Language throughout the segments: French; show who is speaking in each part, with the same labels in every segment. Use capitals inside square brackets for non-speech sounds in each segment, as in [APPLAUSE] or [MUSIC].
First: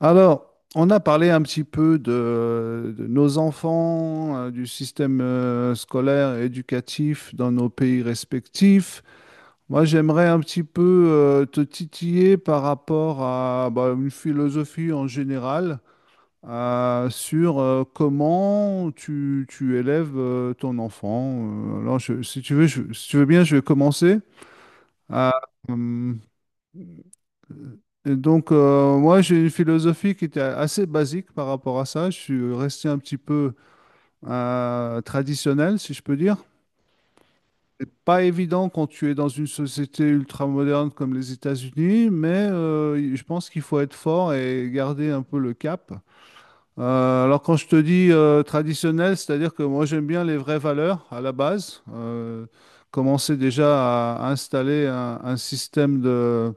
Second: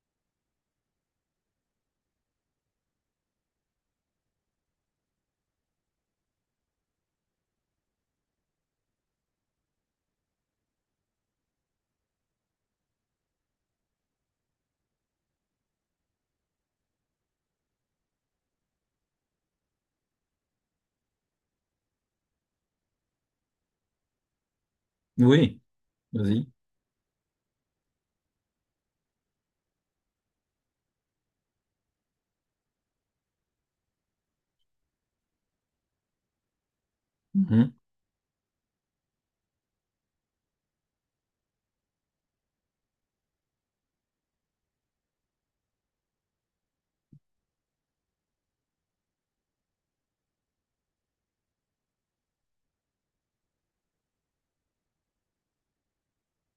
Speaker 1: Alors, on a parlé un petit peu de nos enfants, du système scolaire et éducatif dans nos pays respectifs. Moi, j'aimerais un petit peu te titiller par rapport à bah, une philosophie en général sur comment tu élèves ton enfant. Si tu veux, si tu veux bien, je vais commencer. Euh,
Speaker 2: Oui,
Speaker 1: hum,
Speaker 2: vas-y.
Speaker 1: Et donc, moi, j'ai une philosophie qui était assez basique par rapport à ça. Je suis resté un petit peu traditionnel, si je peux dire.
Speaker 2: Mm.
Speaker 1: C'est pas évident quand tu es dans une société ultramoderne comme les États-Unis, mais je pense qu'il faut être fort et garder un peu le cap. Alors, quand je te dis traditionnel, c'est-à-dire que moi, j'aime bien les vraies valeurs à la base. Commencer déjà à installer un système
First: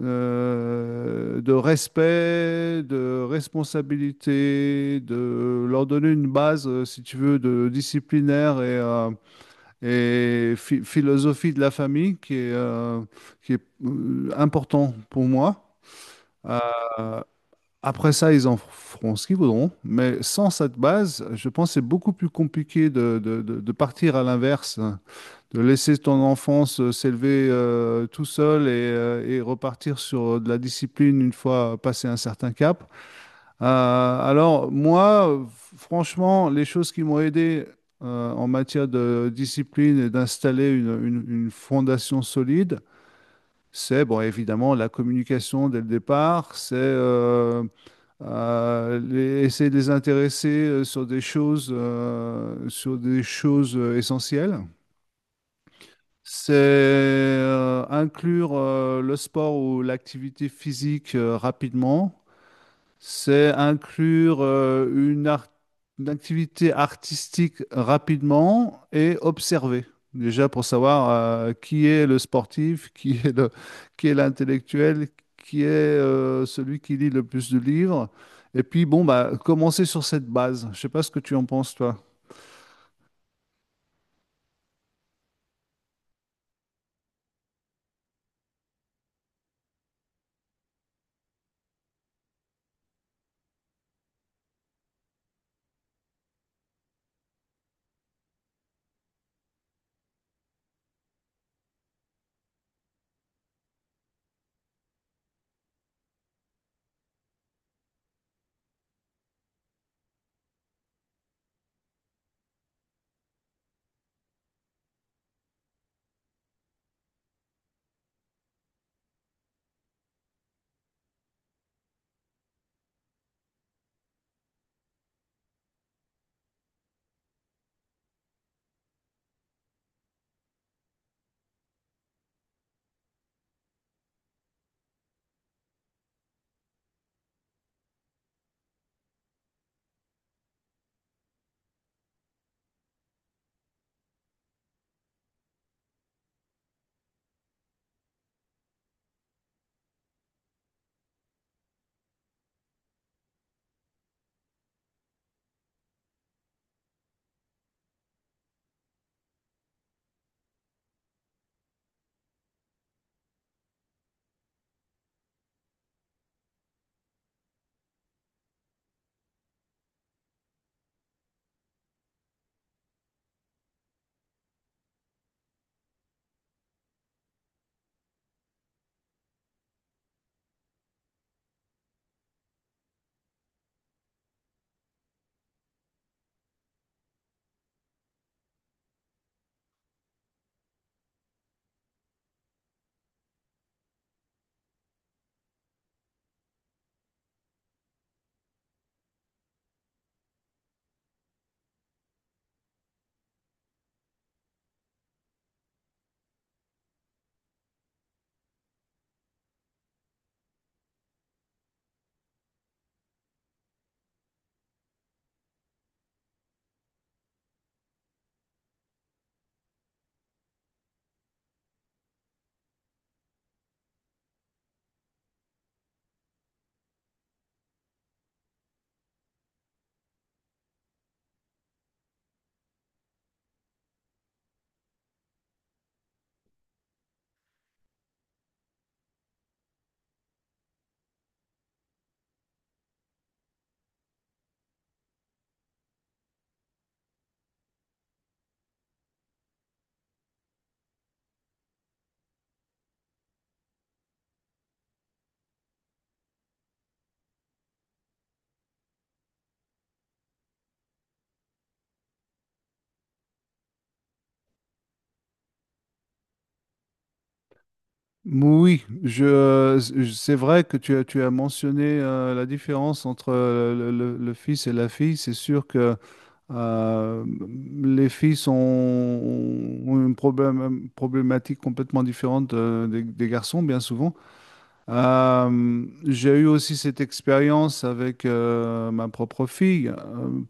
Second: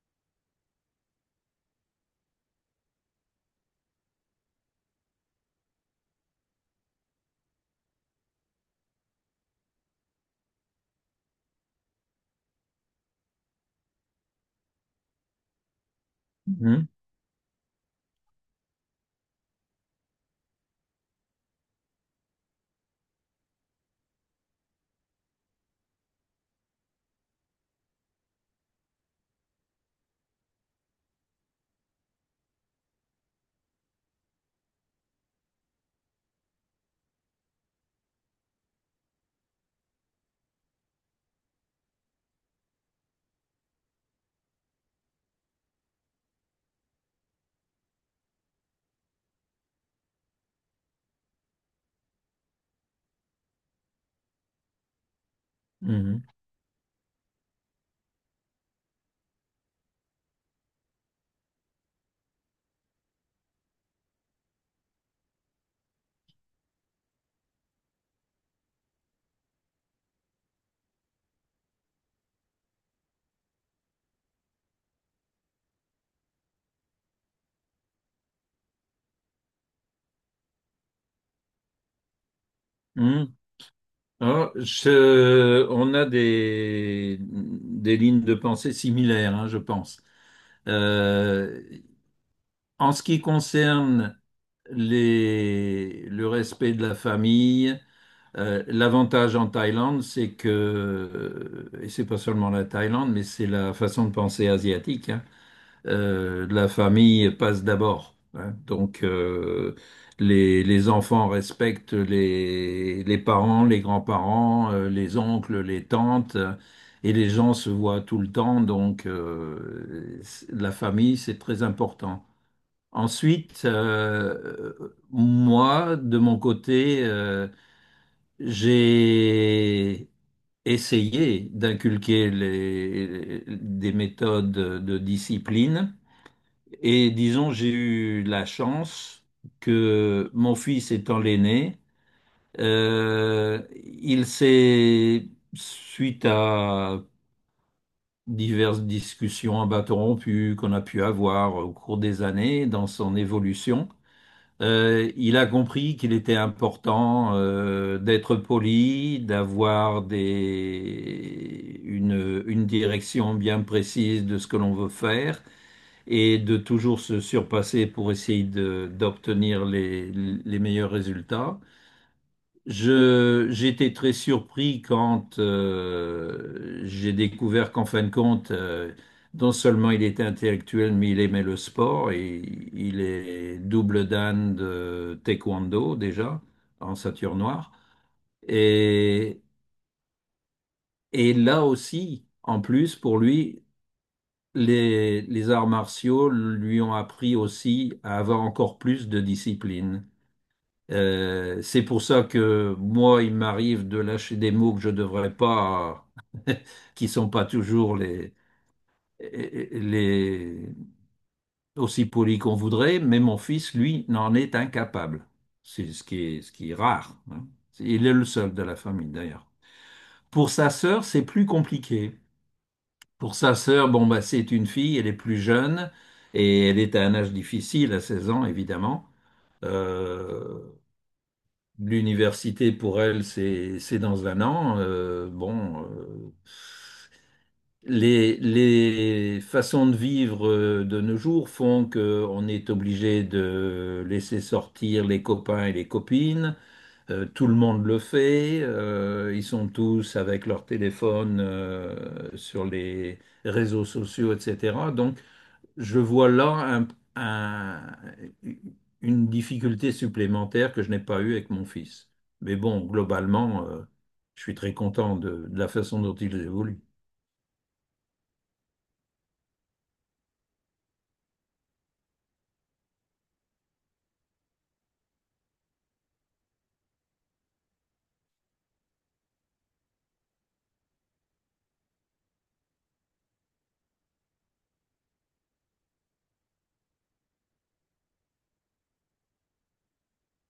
Speaker 1: de respect, de responsabilité, de leur donner une base, si tu veux, de disciplinaire et philosophie de la famille qui est, important pour moi.
Speaker 2: Mhm,
Speaker 1: Euh, après ça, ils en feront ce qu'ils voudront, mais sans cette base, je pense que c'est beaucoup plus compliqué de partir à l'inverse de laisser ton enfance s'élever tout seul et repartir sur de la discipline une fois passé un certain cap. Alors moi, franchement, les choses qui m'ont aidé en matière de discipline et d'installer une fondation solide, c'est bon, évidemment la communication dès le départ, essayer de les intéresser sur des choses, essentielles.
Speaker 2: mhm, Mm.
Speaker 1: C'est inclure le sport ou l'activité physique rapidement. C'est inclure une activité artistique rapidement et observer. Déjà pour savoir qui est le sportif, [LAUGHS] qui est l'intellectuel, qui est celui qui lit le plus de livres. Et puis bon, bah, commencer sur cette base. Je sais pas ce que tu en penses, toi.
Speaker 2: mhm, mhm. Je- on a des lignes de pensée similaires, hein, je pense. Euh, en ce qui concerne le respect de la famille, l'avantage en Thaïlande, c'est que, et c'est pas seulement la Thaïlande, mais c'est la façon de penser asiatique, hein, la famille passe d'abord, hein. Donc, les enfants respectent les parents, les grands-parents, les oncles, les tantes, et les gens se voient tout le temps. Donc, c'est- la famille, c'est très important. Ensuite, moi, de mon côté, j'ai essayé d'inculquer des méthodes de discipline et disons, j'ai eu la chance que mon fils étant l'aîné, euh, il s'est, suite à diverses discussions à bâton rompu qu'on a pu avoir au cours des années dans son évolution, il a compris qu'il était important d'être poli, d'avoir une direction bien précise de ce que l'on veut faire et de toujours se surpasser pour essayer de- d'obtenir les meilleurs résultats. J'étais très surpris quand j'ai découvert qu'en fin de compte, non seulement il était intellectuel, mais il aimait le sport et il est double dan de taekwondo déjà en ceinture noire. Et, et là aussi, en plus, pour lui, les arts martiaux lui ont appris aussi à avoir encore plus de discipline. C'est pour ça que moi, il m'arrive de lâcher des mots que je devrais pas, qui sont pas toujours les aussi polis qu'on voudrait, mais mon fils, lui, n'en est incapable. C'est ce qui est rare, hein. Il est le seul de la famille, d'ailleurs. Pour sa sœur, c'est plus compliqué. Pour sa sœur, bon, bah, c'est une fille, elle est plus jeune et elle est à un âge difficile, à 16 ans évidemment. Euh, l'université pour elle, c'est dans un an. Bon, les façons de vivre de nos jours font qu'on est obligé de laisser sortir les copains et les copines. Tout le monde le fait. Ils sont tous avec leur téléphone sur les réseaux sociaux, etc. Donc, je vois là un- une difficulté supplémentaire que je n'ai pas eue avec mon fils. Mais bon, globalement, je suis très content de la façon dont il évolue.
Speaker 1: Oui, c'est vrai que tu as mentionné la différence entre le fils et la fille. C'est sûr que euh, ont une problème, problématique complètement différente euh, des garçons, bien souvent. J'ai eu aussi cette expérience avec ma propre fille.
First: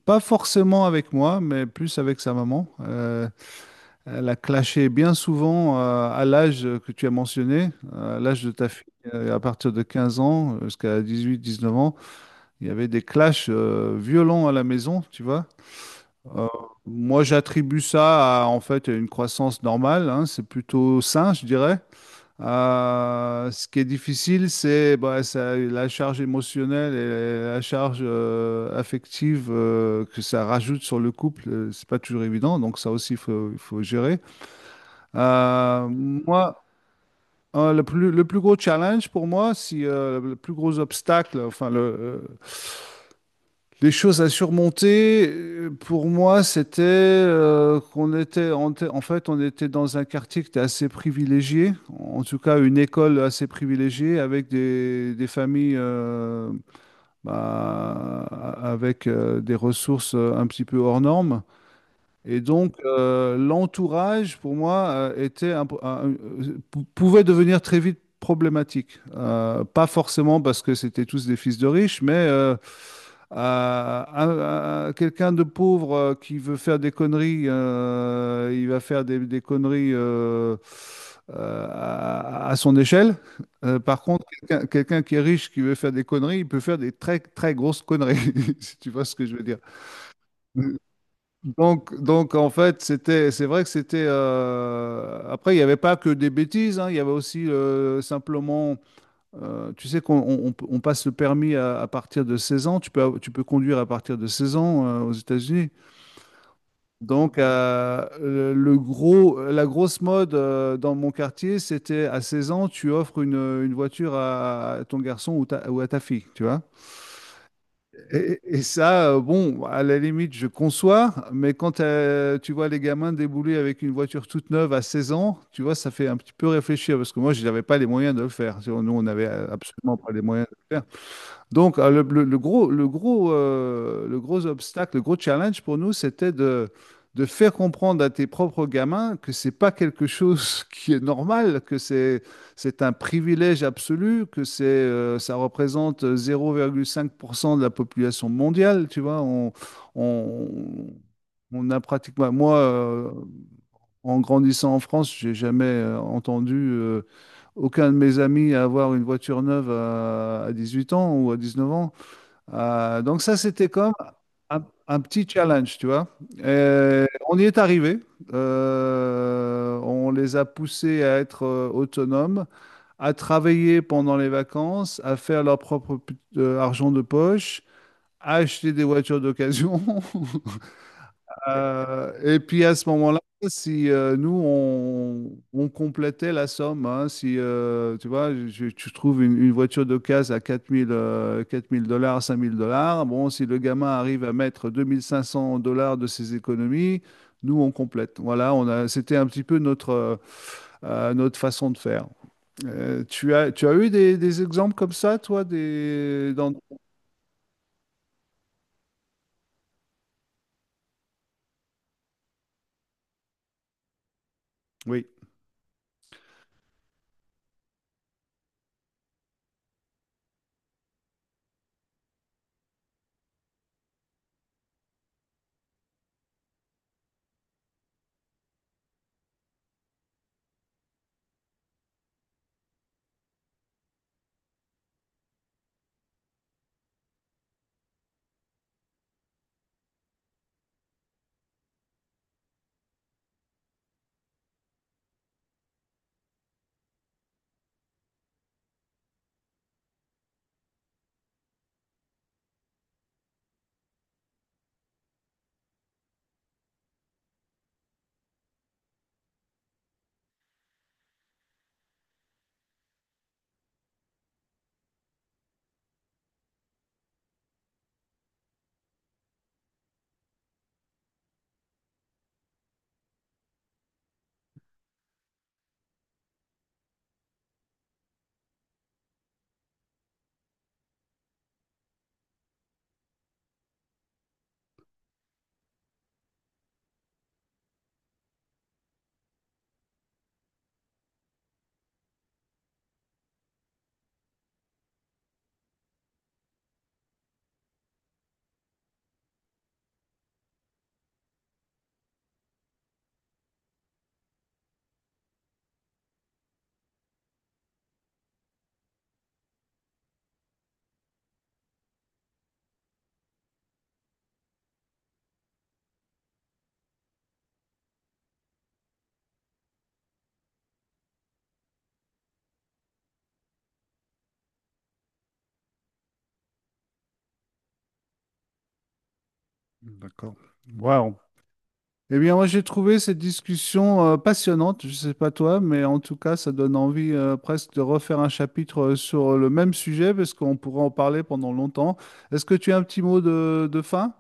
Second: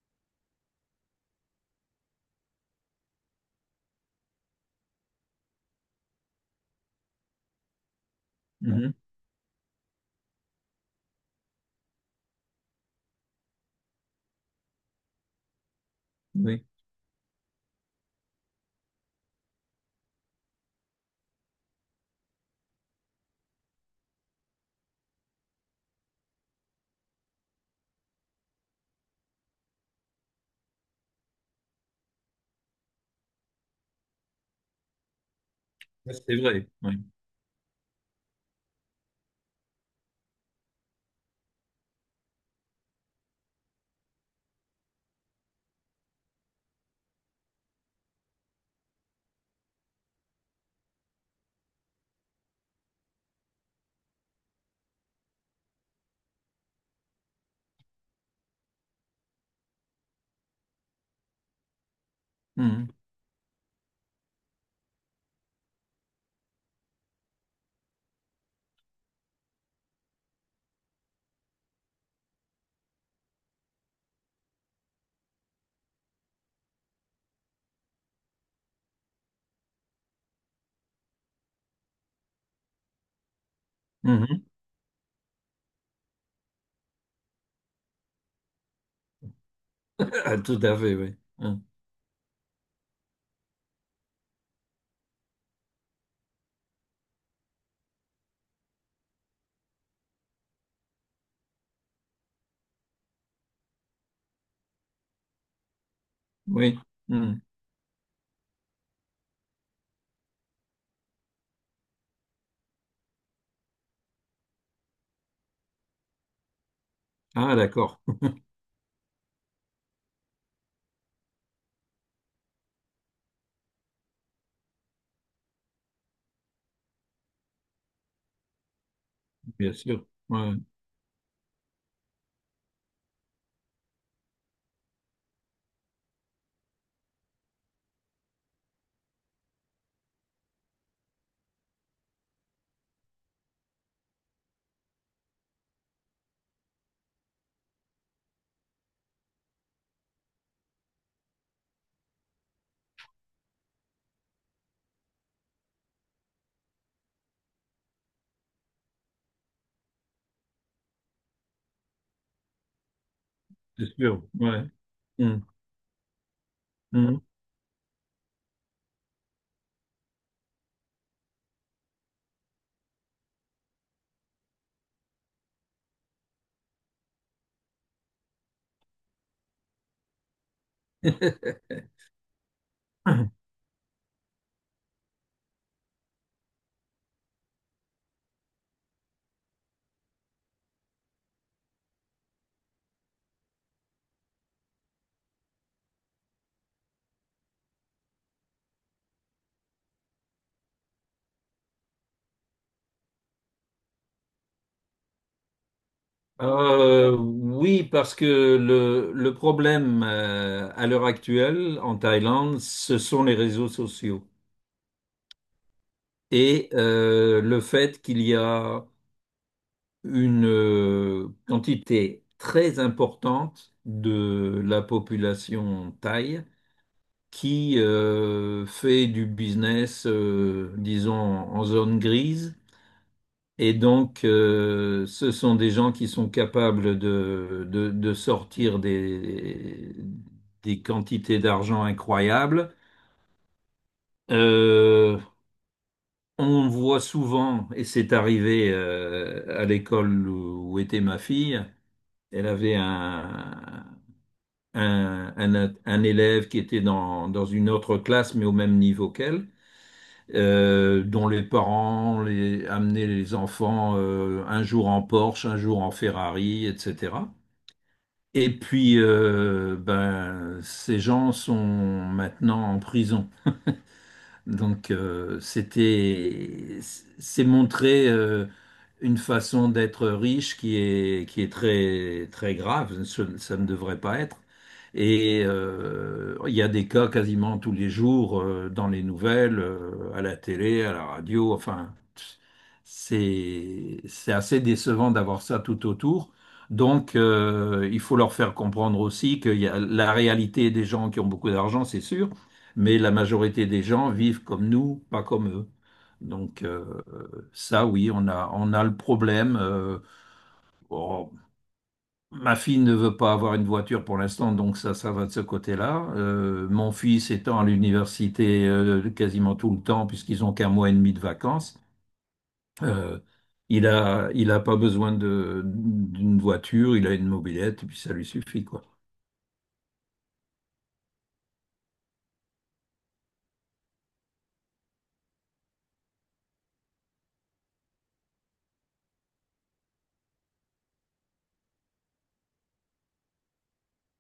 Speaker 1: Pas forcément avec moi, mais plus avec sa maman. Elle a clashé bien souvent à l'âge que tu as mentionné, à l'âge de ta fille,
Speaker 2: Mhm.
Speaker 1: à partir de 15 ans jusqu'à 18-19 ans. Il y avait des clashs violents à la maison, tu vois. Euh,
Speaker 2: Oui,
Speaker 1: moi, j'attribue ça à en fait une croissance normale, hein, c'est plutôt sain, je dirais. Ce qui est difficile, c'est bah, ça- la charge émotionnelle et la charge affective que ça rajoute sur le couple. Euh, c'est pas toujours évident, donc ça aussi, il faut gérer.
Speaker 2: c'est
Speaker 1: Moi,
Speaker 2: vrai. Oui.
Speaker 1: le plus gros challenge pour moi, si le plus gros obstacle, enfin le, les choses à surmonter, pour moi, c'était qu'on était, on était- en fait, on était dans un quartier qui était assez privilégié, en tout cas une école assez privilégiée, avec des familles bah, avec des ressources un petit peu hors normes. Et donc,
Speaker 2: Mhm.
Speaker 1: l'entourage, pour moi, était un- pou- pouvait devenir très vite problématique. Pas forcément parce que c'était tous des fils de riches, mais à quelqu'un de pauvre qui veut faire des conneries, il va faire des conneries à son échelle. Par contre,
Speaker 2: Mhm.
Speaker 1: quelqu'un qui est riche, qui veut faire des conneries, il peut faire des très, très grosses conneries, [LAUGHS] si tu vois ce que je veux dire.
Speaker 2: [LAUGHS] Tout à fait, oui, hein.
Speaker 1: Donc en fait, c'était, c'est vrai que c'était. Euh, après, il n'y avait pas que des bêtises, hein, il y avait aussi simplement. Euh, tu sais qu'on on passe le permis à partir de 16 ans. Tu peux conduire à partir de 16 ans aux États-Unis.
Speaker 2: Oui.
Speaker 1: Donc,
Speaker 2: Mhm.
Speaker 1: la grosse mode dans mon quartier, c'était à 16 ans, tu offres une voiture à ton garçon ou à ta fille, tu vois.
Speaker 2: Ah, d'accord.
Speaker 1: Et ça, bon, à la limite, je conçois, mais quand tu vois les gamins débouler avec une voiture toute neuve à 16 ans, tu vois, ça fait un petit peu réfléchir, parce que moi, je n'avais pas les moyens de le faire. Tu vois, nous, on n'avait
Speaker 2: Bien
Speaker 1: absolument
Speaker 2: sûr.
Speaker 1: pas les moyens
Speaker 2: Ouais,
Speaker 1: de le faire. Donc, le gros obstacle, le gros challenge pour nous, c'était de faire comprendre à tes propres gamins que c'est pas quelque chose [LAUGHS] qui est normal, que c'est un privilège absolu, que c'est, ça représente 0,5% de la population mondiale, tu vois. On, on a pratiquement, moi, en grandissant en France, j'ai jamais entendu aucun de mes amis avoir une voiture neuve à 18 ans ou à 19 ans. Donc ça, c'était
Speaker 2: c'est
Speaker 1: comme
Speaker 2: sûr. Ouais.
Speaker 1: un petit challenge, tu vois. Et
Speaker 2: Mhm. Mhm.
Speaker 1: on y est arrivé. On les a poussés à être autonomes, à travailler pendant les vacances, à faire leur propre argent de poche, à acheter des voitures d'occasion. [LAUGHS]
Speaker 2: [LAUGHS]
Speaker 1: Et puis à ce moment-là, si nous, on complétait la somme, hein, si tu vois, je, tu trouves une voiture d'occasion à 4 000 dollars, 5 000 dollars, bon, si le gamin arrive à mettre 2 500 dollars de ses économies, nous, on complète. Voilà, c'était un petit peu notre, notre façon de faire. Tu as eu des exemples comme ça, toi, des, dans...
Speaker 2: Oui, parce que le problème à l'heure actuelle en Thaïlande, ce sont les réseaux sociaux
Speaker 1: Oui,
Speaker 2: et le fait qu'il y a une quantité très importante de la population thaï qui fait du business, disons, en zone grise. Et donc, ce sont des gens qui sont capables de sortir des quantités d'argent incroyables. Euh, on voit souvent, et c'est arrivé à l'école où était ma fille. Elle avait un élève qui était dans une autre classe, mais au même niveau qu'elle, dont les parents amenaient les enfants un jour en Porsche, un jour en Ferrari, etc. Et puis, ben, ces gens sont maintenant en prison. Donc, c'est montrer une façon d'être riche qui est très, très grave. Ça ne devrait pas être. Et il y a des cas quasiment tous les jours dans les nouvelles, à la télé, à la radio. Enfin, c'est assez décevant d'avoir ça tout autour. Donc, il faut leur faire comprendre aussi que la réalité des gens qui ont beaucoup d'argent, c'est sûr, mais la majorité des gens vivent comme nous, pas comme eux. Donc ça, oui, on a le problème. Oh, Ma fille ne veut pas avoir une voiture pour l'instant, donc ça va de ce côté-là. Mon fils étant à l'université quasiment tout le temps, puisqu'ils ont qu'un mois et demi de vacances, euh, il a pas besoin d'une voiture, il a une mobilette, et puis ça lui suffit, quoi.
Speaker 1: d'accord. Ouais, on Eh bien, moi, j'ai trouvé cette discussion passionnante. Je ne sais pas toi, mais en tout cas, ça donne envie presque de refaire un chapitre sur le même sujet parce qu'on pourrait en parler pendant longtemps. Est-ce que tu as un petit mot de fin?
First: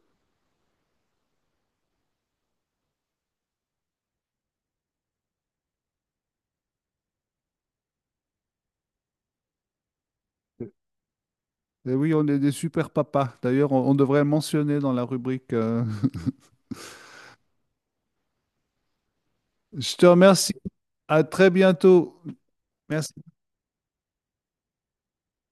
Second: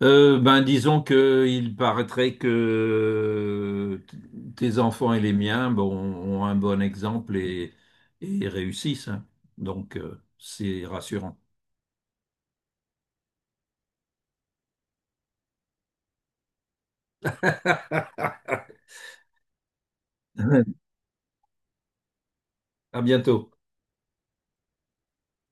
Speaker 2: Ben, disons que il paraîtrait que t- tes enfants et les miens, bon, ont un bon exemple et réussissent, hein. Donc, c'est rassurant.
Speaker 1: Eh oui, on est des super papas. D'ailleurs, on devrait le mentionner dans la rubrique.
Speaker 2: [LAUGHS]
Speaker 1: [LAUGHS] Je te remercie. À très bientôt.
Speaker 2: À
Speaker 1: Merci.
Speaker 2: bientôt.